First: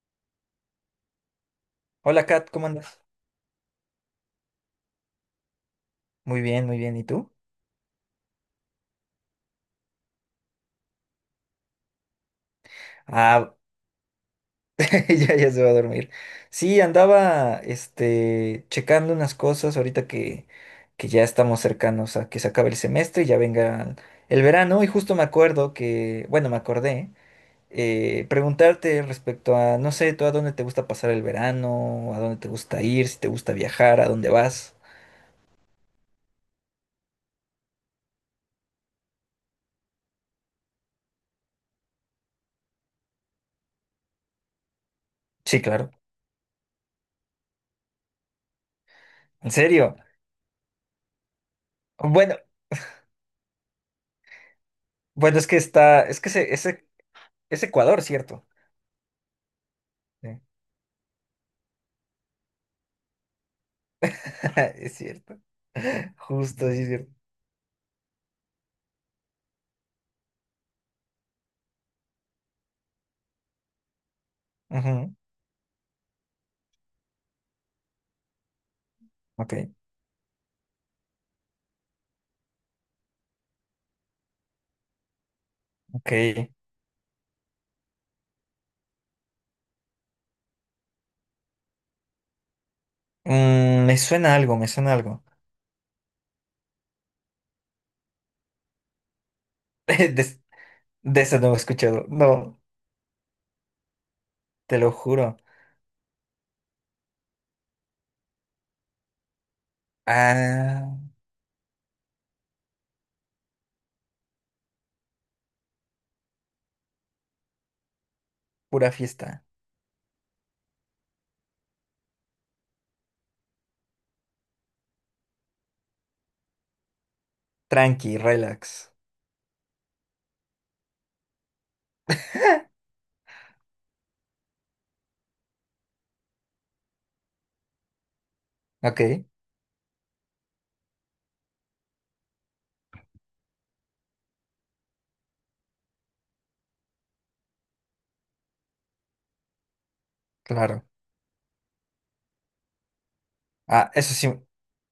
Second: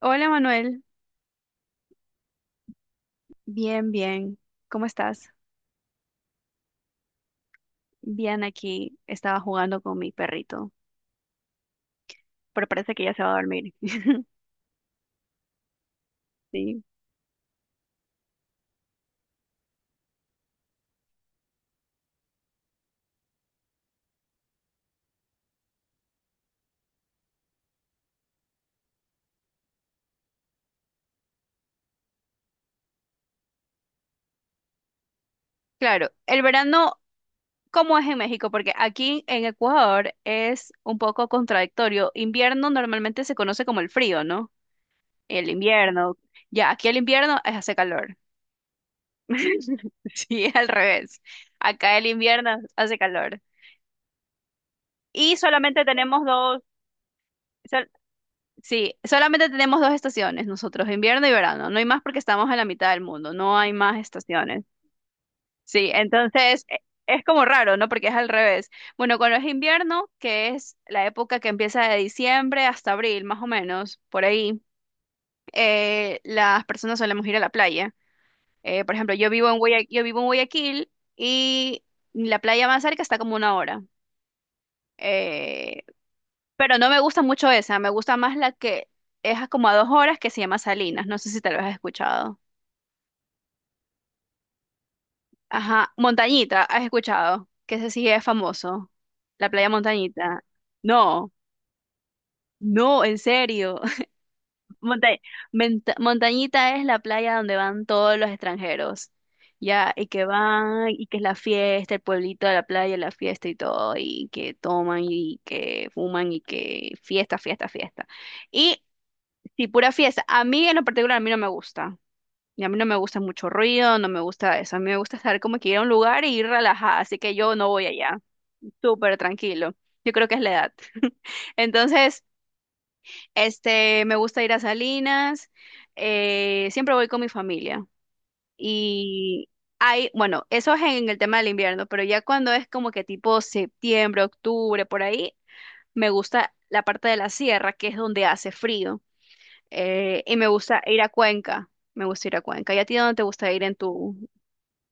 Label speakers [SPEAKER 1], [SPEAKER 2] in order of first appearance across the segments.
[SPEAKER 1] Hola Manuel,
[SPEAKER 2] Hola Kat, ¿cómo andas?
[SPEAKER 1] bien, bien. ¿Cómo estás?
[SPEAKER 2] Muy bien, muy bien. ¿Y tú?
[SPEAKER 1] Bien, aquí estaba jugando con mi perrito, pero parece que ya se va a
[SPEAKER 2] Ah,
[SPEAKER 1] dormir.
[SPEAKER 2] ya, ya se va a dormir. Sí,
[SPEAKER 1] Sí.
[SPEAKER 2] andaba checando unas cosas ahorita que ya estamos cercanos a que se acabe el semestre y ya venga el verano. Y justo me acuerdo que, bueno, me acordé preguntarte respecto a, no sé, tú a dónde te gusta pasar el verano, a dónde te gusta ir, si te gusta viajar, a dónde vas.
[SPEAKER 1] Claro, el verano, ¿cómo es en México? Porque aquí en Ecuador es un poco contradictorio. Invierno normalmente se conoce como el frío, ¿no? El
[SPEAKER 2] Sí, claro.
[SPEAKER 1] invierno. Ya, aquí el invierno hace calor.
[SPEAKER 2] ¿En serio?
[SPEAKER 1] Sí, al revés. Acá el
[SPEAKER 2] Bueno,
[SPEAKER 1] invierno hace calor. Y
[SPEAKER 2] bueno, es que
[SPEAKER 1] solamente
[SPEAKER 2] está, es
[SPEAKER 1] tenemos
[SPEAKER 2] que ese,
[SPEAKER 1] dos.
[SPEAKER 2] ese, es Ecuador, ¿cierto?
[SPEAKER 1] Sí, solamente tenemos dos
[SPEAKER 2] Sí.
[SPEAKER 1] estaciones nosotros, invierno y verano. No hay más porque estamos en la mitad del mundo, no hay más estaciones.
[SPEAKER 2] Es cierto.
[SPEAKER 1] Sí, entonces
[SPEAKER 2] Justo, sí es cierto.
[SPEAKER 1] es como raro, ¿no? Porque es al revés. Bueno, cuando es invierno, que es la época que empieza de diciembre hasta abril, más o menos, por ahí,
[SPEAKER 2] Ujú.
[SPEAKER 1] las personas solemos ir a la playa. Por ejemplo,
[SPEAKER 2] Ok,
[SPEAKER 1] yo vivo en Guayaquil y la playa más cerca está como una hora. Eh,
[SPEAKER 2] ok.
[SPEAKER 1] Pero no me gusta mucho esa, me gusta más la que es a como a 2 horas que se llama Salinas, no sé si tal vez has escuchado.
[SPEAKER 2] Mm, me suena algo, me suena algo.
[SPEAKER 1] Ajá, Montañita, has escuchado, que ese sí es famoso, la playa
[SPEAKER 2] De,
[SPEAKER 1] Montañita.
[SPEAKER 2] de
[SPEAKER 1] No,
[SPEAKER 2] eso no he escuchado. No,
[SPEAKER 1] no, en serio.
[SPEAKER 2] te lo
[SPEAKER 1] Monta-
[SPEAKER 2] juro.
[SPEAKER 1] Montañita es la playa donde van todos los extranjeros, ya, y que van,
[SPEAKER 2] Ah,
[SPEAKER 1] y que es la fiesta, el pueblito de la playa, la fiesta y todo, y que toman, y que fuman, y que fiesta, fiesta, fiesta. Y
[SPEAKER 2] pura fiesta.
[SPEAKER 1] sí, pura fiesta. A mí en lo particular, a mí no me gusta. Y a mí no me gusta mucho ruido, no me gusta eso. A mí me gusta estar como que ir a un lugar y ir relajada, así que yo no voy allá.
[SPEAKER 2] Tranqui, relax.
[SPEAKER 1] Súper tranquilo. Yo creo que es la edad. Entonces, me gusta ir a Salinas, siempre voy con mi familia.
[SPEAKER 2] Ok,
[SPEAKER 1] Y hay, bueno, eso es en el tema del invierno, pero ya cuando es como que tipo septiembre, octubre, por ahí, me gusta la parte de la sierra, que es donde hace frío. Y me gusta
[SPEAKER 2] claro.
[SPEAKER 1] ir a Cuenca. Me gusta ir a Cuenca. ¿Y a ti dónde te gusta ir en
[SPEAKER 2] Ah, eso
[SPEAKER 1] tu...
[SPEAKER 2] sí.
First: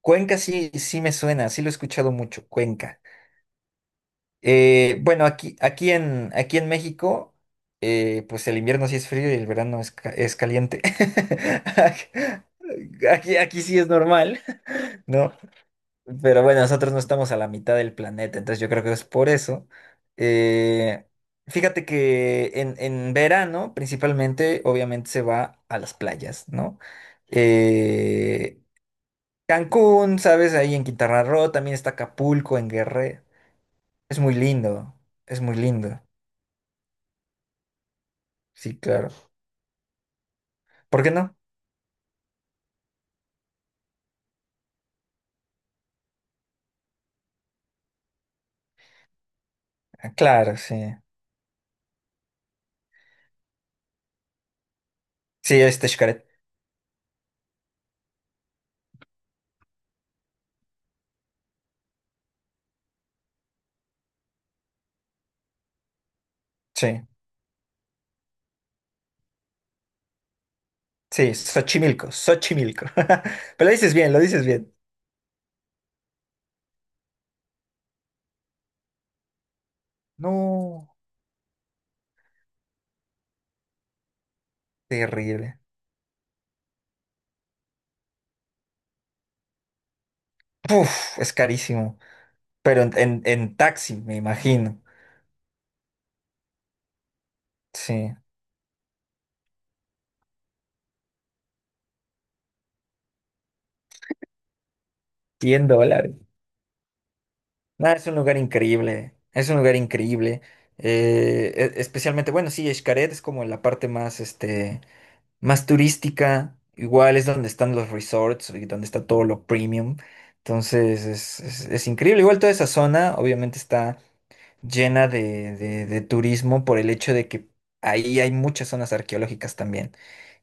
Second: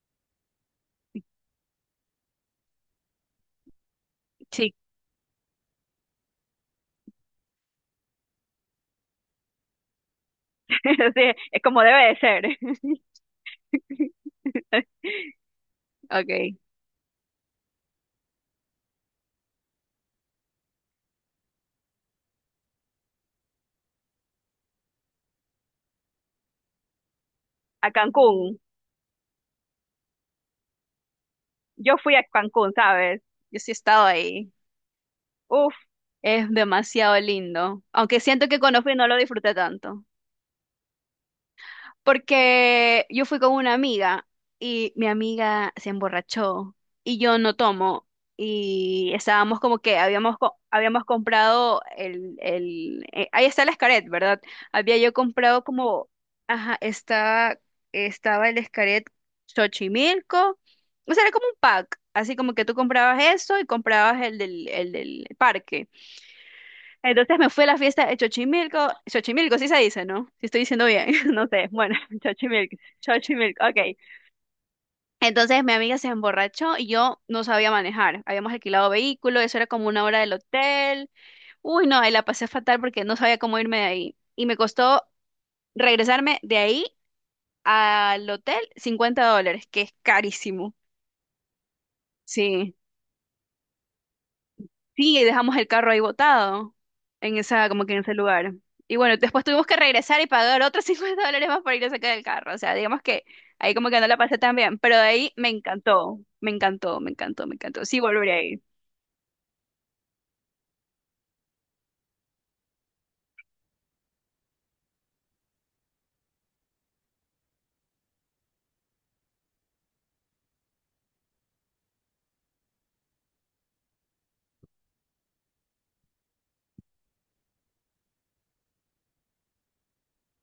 [SPEAKER 2] Cuenca sí, sí me suena, sí lo he escuchado mucho, Cuenca.
[SPEAKER 1] Sí,
[SPEAKER 2] Bueno, aquí en México, pues el invierno sí es frío y el verano es, es caliente.
[SPEAKER 1] sí, es como debe de ser.
[SPEAKER 2] Aquí sí es normal. No, pero
[SPEAKER 1] Okay.
[SPEAKER 2] bueno, nosotros no estamos a la mitad del planeta, entonces yo creo que es por eso. Eh, Fíjate que en verano, principalmente, obviamente se va a las playas, ¿no?
[SPEAKER 1] A Cancún.
[SPEAKER 2] Eh, Cancún, ¿sabes? Ahí en Quintana Roo, también está
[SPEAKER 1] Yo fui a
[SPEAKER 2] Acapulco, en
[SPEAKER 1] Cancún,
[SPEAKER 2] Guerrero.
[SPEAKER 1] ¿sabes? Yo sí he estado
[SPEAKER 2] Es muy
[SPEAKER 1] ahí.
[SPEAKER 2] lindo, es muy
[SPEAKER 1] Uf,
[SPEAKER 2] lindo.
[SPEAKER 1] es demasiado lindo. Aunque siento que
[SPEAKER 2] Sí,
[SPEAKER 1] cuando fui no
[SPEAKER 2] claro.
[SPEAKER 1] lo disfruté tanto.
[SPEAKER 2] ¿Por qué no?
[SPEAKER 1] Porque yo fui con una amiga y mi amiga se emborrachó y yo no tomo. Y estábamos como que
[SPEAKER 2] Ah,
[SPEAKER 1] habíamos,
[SPEAKER 2] claro,
[SPEAKER 1] co-
[SPEAKER 2] sí.
[SPEAKER 1] habíamos comprado el ahí está el Escaret, ¿verdad? Había yo
[SPEAKER 2] Sí,
[SPEAKER 1] comprado
[SPEAKER 2] este
[SPEAKER 1] como,
[SPEAKER 2] Xcaret.
[SPEAKER 1] ajá, estaba el Escaret Xochimilco. O sea, era como un pack. Así como que tú comprabas eso y comprabas el del parque.
[SPEAKER 2] Sí,
[SPEAKER 1] Entonces me fui a la fiesta de Xochimilco. Xochimilco, sí se dice, ¿no? Si estoy diciendo bien,
[SPEAKER 2] sí,
[SPEAKER 1] no sé. Bueno,
[SPEAKER 2] Xochimilco,
[SPEAKER 1] Xochimilco,
[SPEAKER 2] Xochimilco. Pero
[SPEAKER 1] Xochimilco,
[SPEAKER 2] lo dices
[SPEAKER 1] ok.
[SPEAKER 2] bien, lo dices bien.
[SPEAKER 1] Entonces mi amiga se emborrachó y yo no sabía manejar. Habíamos alquilado vehículo, eso era como una hora del
[SPEAKER 2] No,
[SPEAKER 1] hotel. Uy, no, ahí la pasé fatal porque no sabía cómo irme de ahí. Y me costó
[SPEAKER 2] terrible.
[SPEAKER 1] regresarme de ahí al hotel $50, que es carísimo.
[SPEAKER 2] Uf, es carísimo.
[SPEAKER 1] Sí.
[SPEAKER 2] Pero en taxi, me imagino.
[SPEAKER 1] Sí, y dejamos el carro ahí botado, en esa, como que en
[SPEAKER 2] Sí,
[SPEAKER 1] ese lugar. Y bueno, después tuvimos que regresar y pagar otros $50 más para ir a sacar el carro. O sea, digamos que ahí como que no la pasé tan bien, pero de ahí me
[SPEAKER 2] 100 dólares.
[SPEAKER 1] encantó, me encantó, me encantó, me encantó.
[SPEAKER 2] Nada,
[SPEAKER 1] Sí,
[SPEAKER 2] es un
[SPEAKER 1] volveré
[SPEAKER 2] lugar
[SPEAKER 1] ahí.
[SPEAKER 2] increíble. Es un lugar increíble. Especialmente, bueno, sí, Xcaret es como la parte más, este, más turística. Igual es donde están los resorts y donde está todo lo premium. Entonces, es increíble. Igual toda esa zona, obviamente, está llena de, de turismo por el hecho de que ahí hay muchas zonas arqueológicas también,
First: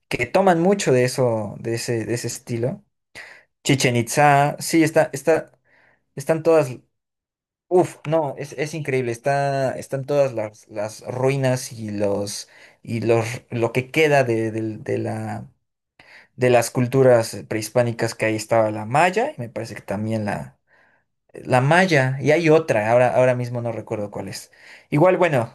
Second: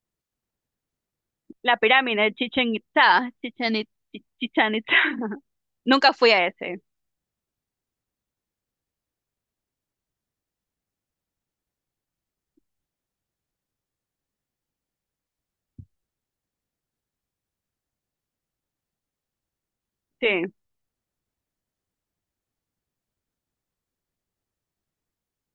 [SPEAKER 2] que toman mucho de eso,
[SPEAKER 1] La
[SPEAKER 2] de
[SPEAKER 1] pirámide
[SPEAKER 2] ese
[SPEAKER 1] de Chichen
[SPEAKER 2] estilo.
[SPEAKER 1] Itza, Chichen Itza,
[SPEAKER 2] Chichen Itza,
[SPEAKER 1] Chichen
[SPEAKER 2] sí,
[SPEAKER 1] Itza.
[SPEAKER 2] está,
[SPEAKER 1] Nunca fui
[SPEAKER 2] están
[SPEAKER 1] a
[SPEAKER 2] todas,
[SPEAKER 1] ese.
[SPEAKER 2] uf, no, es increíble, está, están todas las ruinas y los, lo que queda de, de las culturas prehispánicas que ahí estaba la maya, y me parece que también
[SPEAKER 1] Sí.
[SPEAKER 2] la, la Maya, y hay otra, ahora mismo no recuerdo cuál es. Igual, bueno,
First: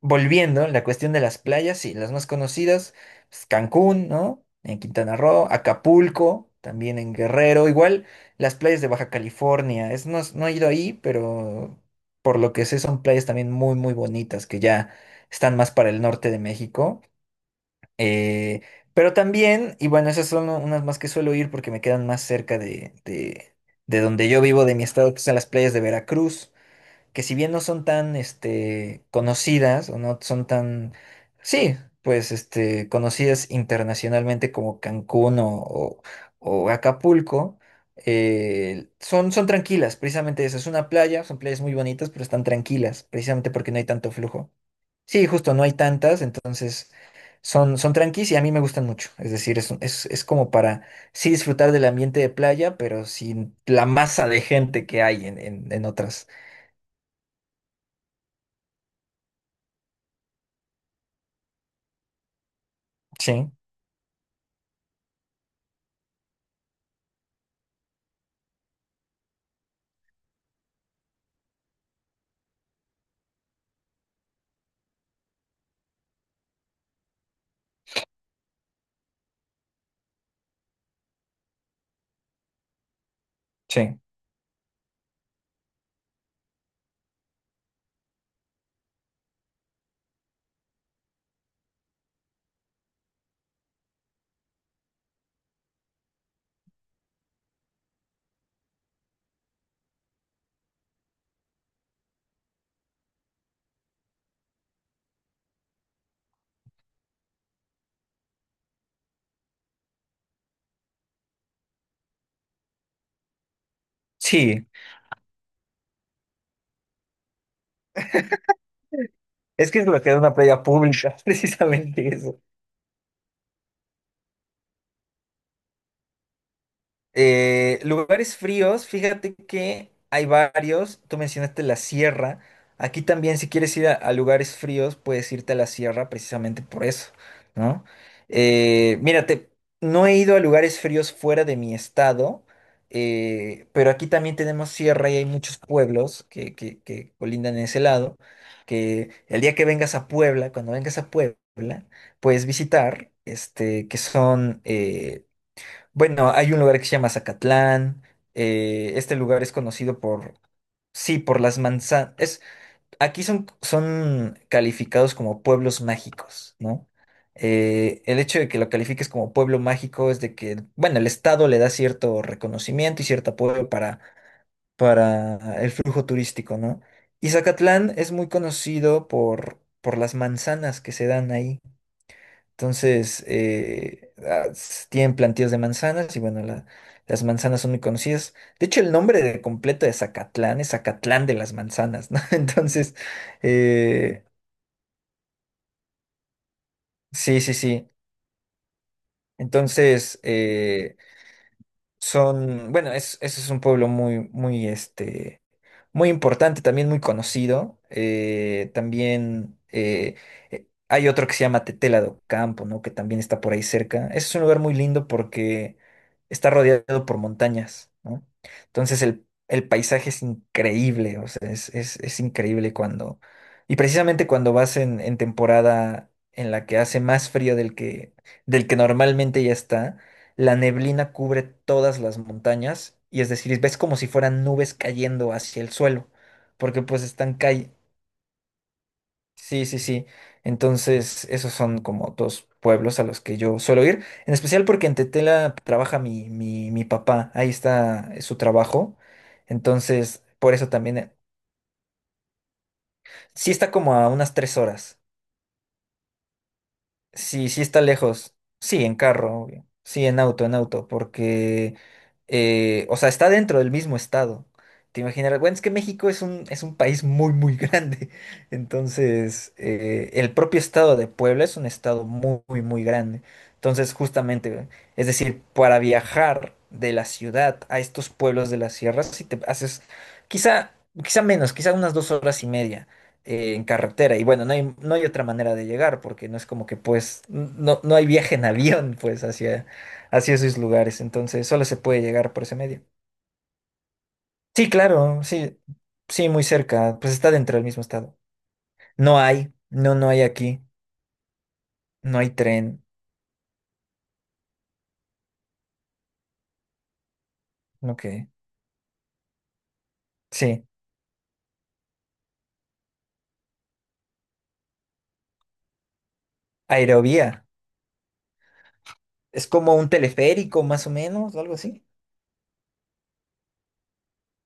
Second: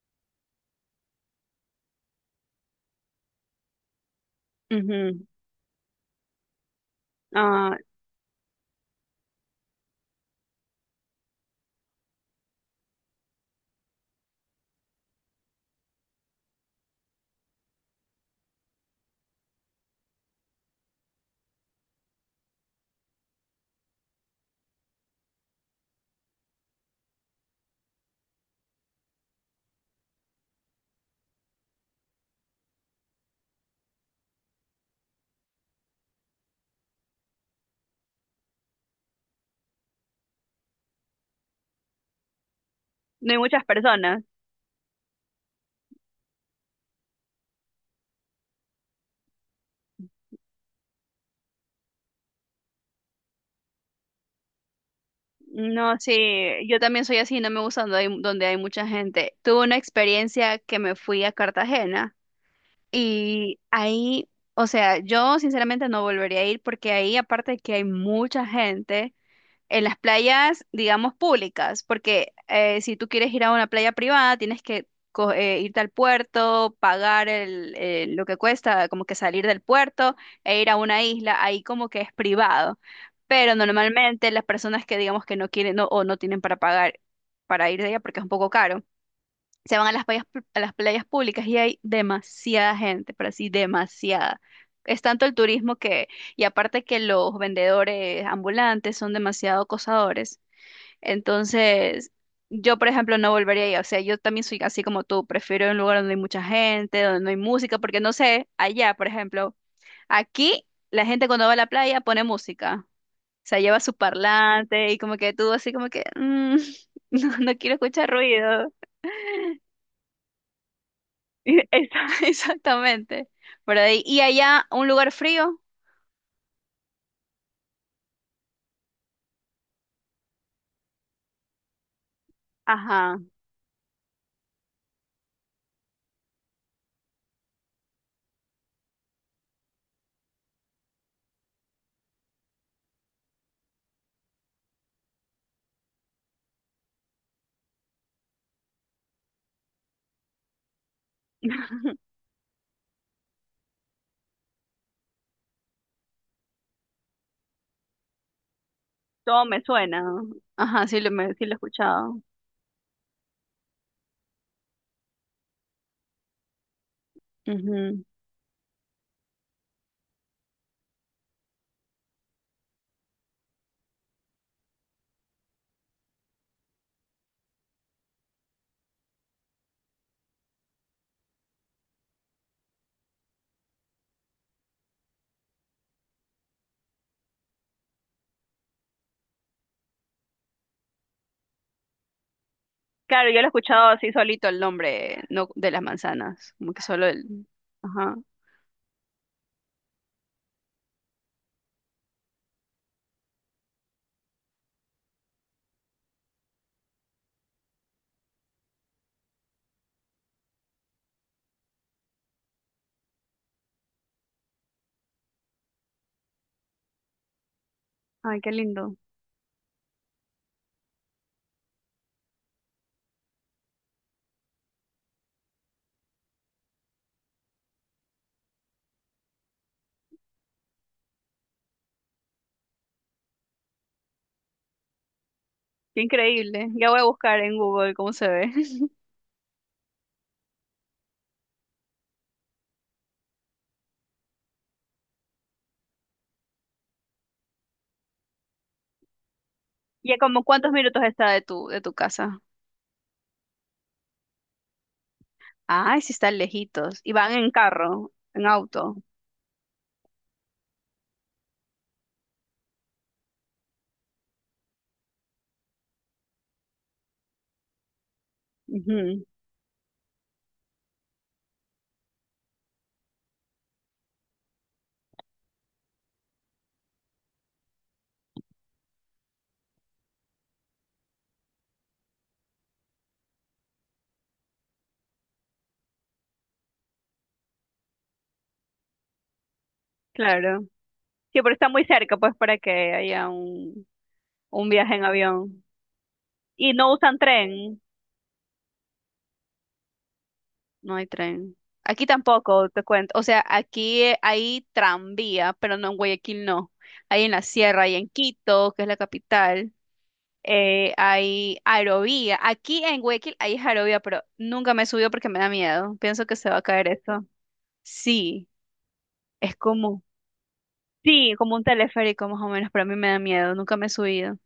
[SPEAKER 2] volviendo, la cuestión de las playas, sí, las más conocidas, pues, Cancún, ¿no? En Quintana
[SPEAKER 1] Ujú.
[SPEAKER 2] Roo, Acapulco, también en Guerrero,
[SPEAKER 1] Ah,
[SPEAKER 2] igual las playas de Baja California, es, no, no he ido ahí, pero por lo que sé son playas también muy, muy bonitas, que ya están más para el norte de México. Eh, pero también, y bueno, esas son unas más que suelo ir porque me quedan más cerca de donde yo vivo, de mi estado, que son las playas de Veracruz, que si bien no son tan este, conocidas o no son tan, sí, pues este, conocidas internacionalmente como Cancún o Acapulco, son, son tranquilas, precisamente eso, es una playa, son playas muy bonitas, pero están tranquilas,
[SPEAKER 1] no hay
[SPEAKER 2] precisamente
[SPEAKER 1] muchas
[SPEAKER 2] porque no hay tanto
[SPEAKER 1] personas.
[SPEAKER 2] flujo. Sí, justo, no hay tantas, entonces son, son tranquis y a mí me gustan mucho. Es decir, es como para sí disfrutar del ambiente de playa, pero sin la masa de gente que hay en
[SPEAKER 1] No,
[SPEAKER 2] otras.
[SPEAKER 1] sí, yo también soy así, no me gusta donde hay mucha gente. Tuve una experiencia que me fui a Cartagena.
[SPEAKER 2] Sí,
[SPEAKER 1] Y ahí, o sea, yo sinceramente no volvería a ir porque ahí, aparte de que hay mucha gente, en las playas, digamos, públicas, porque si tú quieres ir a una playa privada, tienes que irte al puerto, pagar lo que cuesta, como que salir del puerto e ir a una isla, ahí como que es privado. Pero
[SPEAKER 2] sí,
[SPEAKER 1] normalmente las personas que digamos que no quieren no- o no tienen para pagar para ir de allá porque es un poco caro se van a las playas públicas y hay demasiada gente, pero así demasiada. Es tanto el turismo que, y aparte que los vendedores ambulantes son demasiado acosadores. Entonces, yo, por ejemplo, no volvería ahí. O sea, yo también soy así como tú, prefiero un lugar donde hay mucha gente, donde no hay música, porque no sé, allá, por ejemplo, aquí la gente cuando va a la playa pone música. O sea, lleva su
[SPEAKER 2] sí.
[SPEAKER 1] parlante y como que tú así como que, "Mm, no, no quiero escuchar ruido.
[SPEAKER 2] Es que es lo que es una playa pública, precisamente eso.
[SPEAKER 1] Exactamente. Por ahí. Y allá, un lugar frío.
[SPEAKER 2] Lugares fríos, fíjate que hay varios. Tú mencionaste la sierra. Aquí
[SPEAKER 1] Ajá.
[SPEAKER 2] también, si quieres ir a lugares fríos, puedes irte a la sierra precisamente por eso, ¿no? Mírate, no he ido a lugares fríos fuera de mi estado, pero aquí también tenemos sierra y hay muchos pueblos que colindan en ese lado. Que el día que vengas a Puebla, cuando vengas a Puebla, puedes visitar, este, que son, bueno, hay un lugar que se llama Zacatlán. Eh, este lugar
[SPEAKER 1] Todo
[SPEAKER 2] es
[SPEAKER 1] me
[SPEAKER 2] conocido
[SPEAKER 1] suena.
[SPEAKER 2] por,
[SPEAKER 1] Ajá,
[SPEAKER 2] sí, por
[SPEAKER 1] sí lo he
[SPEAKER 2] las manzanas.
[SPEAKER 1] escuchado.
[SPEAKER 2] Es, aquí son, son calificados como pueblos mágicos, ¿no?
[SPEAKER 1] Ujú.
[SPEAKER 2] El hecho de que lo califiques como pueblo mágico es de que, bueno, el estado le da cierto reconocimiento y cierto apoyo para el flujo turístico, ¿no? Y Zacatlán es muy conocido por las manzanas que se dan ahí. Entonces, tienen plantíos de manzanas y bueno, las manzanas son muy conocidas. De hecho, el nombre de completo de Zacatlán es Zacatlán de las manzanas, ¿no? Entonces,
[SPEAKER 1] Claro, yo lo he escuchado así
[SPEAKER 2] eh,
[SPEAKER 1] solito el nombre, no de las manzanas. Como que solo
[SPEAKER 2] sí,
[SPEAKER 1] el.
[SPEAKER 2] sí, sí.
[SPEAKER 1] Ajá.
[SPEAKER 2] Entonces, son, bueno, ese es un pueblo muy, muy, este, muy importante, también muy conocido. También Hay otro que se llama Tetela do Campo, ¿no? Que también está por ahí cerca. Ese es un lugar muy lindo porque está rodeado por montañas, ¿no?
[SPEAKER 1] Ay, qué lindo.
[SPEAKER 2] Entonces el paisaje es increíble, o sea, es increíble cuando... Y precisamente cuando vas en temporada en la que hace más frío del que normalmente ya está, la neblina cubre todas las montañas y es decir, ves como si fueran nubes cayendo hacia el
[SPEAKER 1] Qué
[SPEAKER 2] suelo,
[SPEAKER 1] increíble.
[SPEAKER 2] porque
[SPEAKER 1] Ya voy
[SPEAKER 2] pues
[SPEAKER 1] a
[SPEAKER 2] están
[SPEAKER 1] buscar en
[SPEAKER 2] cay.
[SPEAKER 1] Google cómo se ve.
[SPEAKER 2] Sí, sí, sí. Entonces, esos son como dos pueblos a los que yo suelo ir, en especial porque en Tetela trabaja mi papá, ahí está su trabajo.
[SPEAKER 1] ¿Y a
[SPEAKER 2] Entonces,
[SPEAKER 1] como
[SPEAKER 2] por eso
[SPEAKER 1] cuántos
[SPEAKER 2] también,
[SPEAKER 1] minutos está de tu casa?
[SPEAKER 2] sí está como a unas 3 horas.
[SPEAKER 1] Ay, sí están lejitos. Y van
[SPEAKER 2] Sí,
[SPEAKER 1] en
[SPEAKER 2] sí está
[SPEAKER 1] carro,
[SPEAKER 2] lejos.
[SPEAKER 1] en
[SPEAKER 2] Sí, en
[SPEAKER 1] auto.
[SPEAKER 2] carro, obvio. Sí, en auto, porque, o sea, está dentro del mismo estado. Te imaginarás, bueno, es que México es un país muy, muy grande.
[SPEAKER 1] Ujú.
[SPEAKER 2] Entonces, el propio estado de Puebla es un estado muy, muy, muy grande. Entonces, justamente, es decir, para viajar de la ciudad a estos pueblos de las sierras, si te haces quizá, quizá menos, quizá unas 2 horas y media en carretera. Y bueno, no hay, no hay otra manera de llegar, porque no es como que pues, no, no hay viaje en avión, pues, hacia, hacia esos
[SPEAKER 1] Claro.
[SPEAKER 2] lugares.
[SPEAKER 1] Sí,
[SPEAKER 2] Entonces,
[SPEAKER 1] pero
[SPEAKER 2] solo
[SPEAKER 1] está
[SPEAKER 2] se
[SPEAKER 1] muy
[SPEAKER 2] puede
[SPEAKER 1] cerca,
[SPEAKER 2] llegar
[SPEAKER 1] pues,
[SPEAKER 2] por ese
[SPEAKER 1] para que
[SPEAKER 2] medio.
[SPEAKER 1] haya un
[SPEAKER 2] Sí,
[SPEAKER 1] viaje en
[SPEAKER 2] claro, sí,
[SPEAKER 1] avión.
[SPEAKER 2] sí, muy
[SPEAKER 1] Y no
[SPEAKER 2] cerca. Pues
[SPEAKER 1] usan
[SPEAKER 2] está dentro del
[SPEAKER 1] tren,
[SPEAKER 2] mismo estado. No hay, no, no hay aquí.
[SPEAKER 1] no hay tren. Aquí
[SPEAKER 2] No hay
[SPEAKER 1] tampoco, te
[SPEAKER 2] tren.
[SPEAKER 1] cuento. O sea, aquí hay tranvía, pero no en Guayaquil, no. Hay en la sierra y
[SPEAKER 2] Ok.
[SPEAKER 1] en Quito, que es la capital.
[SPEAKER 2] Sí.
[SPEAKER 1] Eh, hay aerovía. Aquí en Guayaquil hay aerovía, pero nunca me subió porque me da miedo. Pienso que se va a caer esto.
[SPEAKER 2] Aerovía.
[SPEAKER 1] Sí,
[SPEAKER 2] Es
[SPEAKER 1] es
[SPEAKER 2] como un
[SPEAKER 1] como,
[SPEAKER 2] teleférico, más o
[SPEAKER 1] sí,
[SPEAKER 2] menos, o algo
[SPEAKER 1] como un
[SPEAKER 2] así.
[SPEAKER 1] teleférico más o menos, pero a mí me da miedo. Nunca me he subido.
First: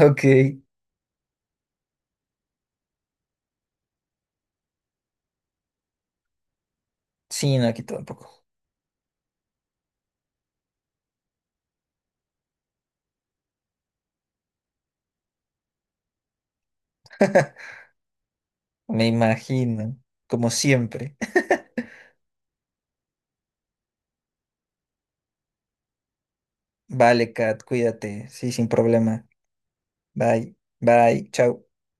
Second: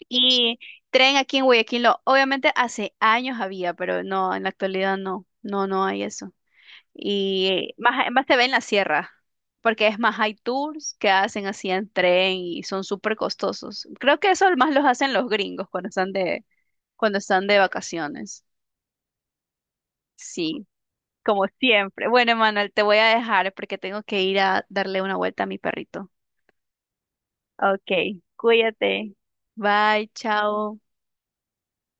[SPEAKER 2] Ok.
[SPEAKER 1] Y tren aquí en Guayaquil, lo- obviamente hace años había, pero no, en la actualidad no, no, no hay eso. Y
[SPEAKER 2] Sí, no, aquí
[SPEAKER 1] más te
[SPEAKER 2] tampoco.
[SPEAKER 1] ve en la sierra, porque es más hay tours que hacen así en tren y son súper costosos. Creo que eso más los hacen los gringos cuando están de vacaciones.
[SPEAKER 2] Me imagino, como
[SPEAKER 1] Sí,
[SPEAKER 2] siempre.
[SPEAKER 1] como siempre. Bueno, Manuel, te voy a dejar porque tengo que ir a darle una vuelta a mi perrito.
[SPEAKER 2] Vale, Kat,
[SPEAKER 1] Ok,
[SPEAKER 2] cuídate. Sí, sin
[SPEAKER 1] cuídate.
[SPEAKER 2] problema.
[SPEAKER 1] Bye,
[SPEAKER 2] Bye,
[SPEAKER 1] chao.
[SPEAKER 2] bye, chao.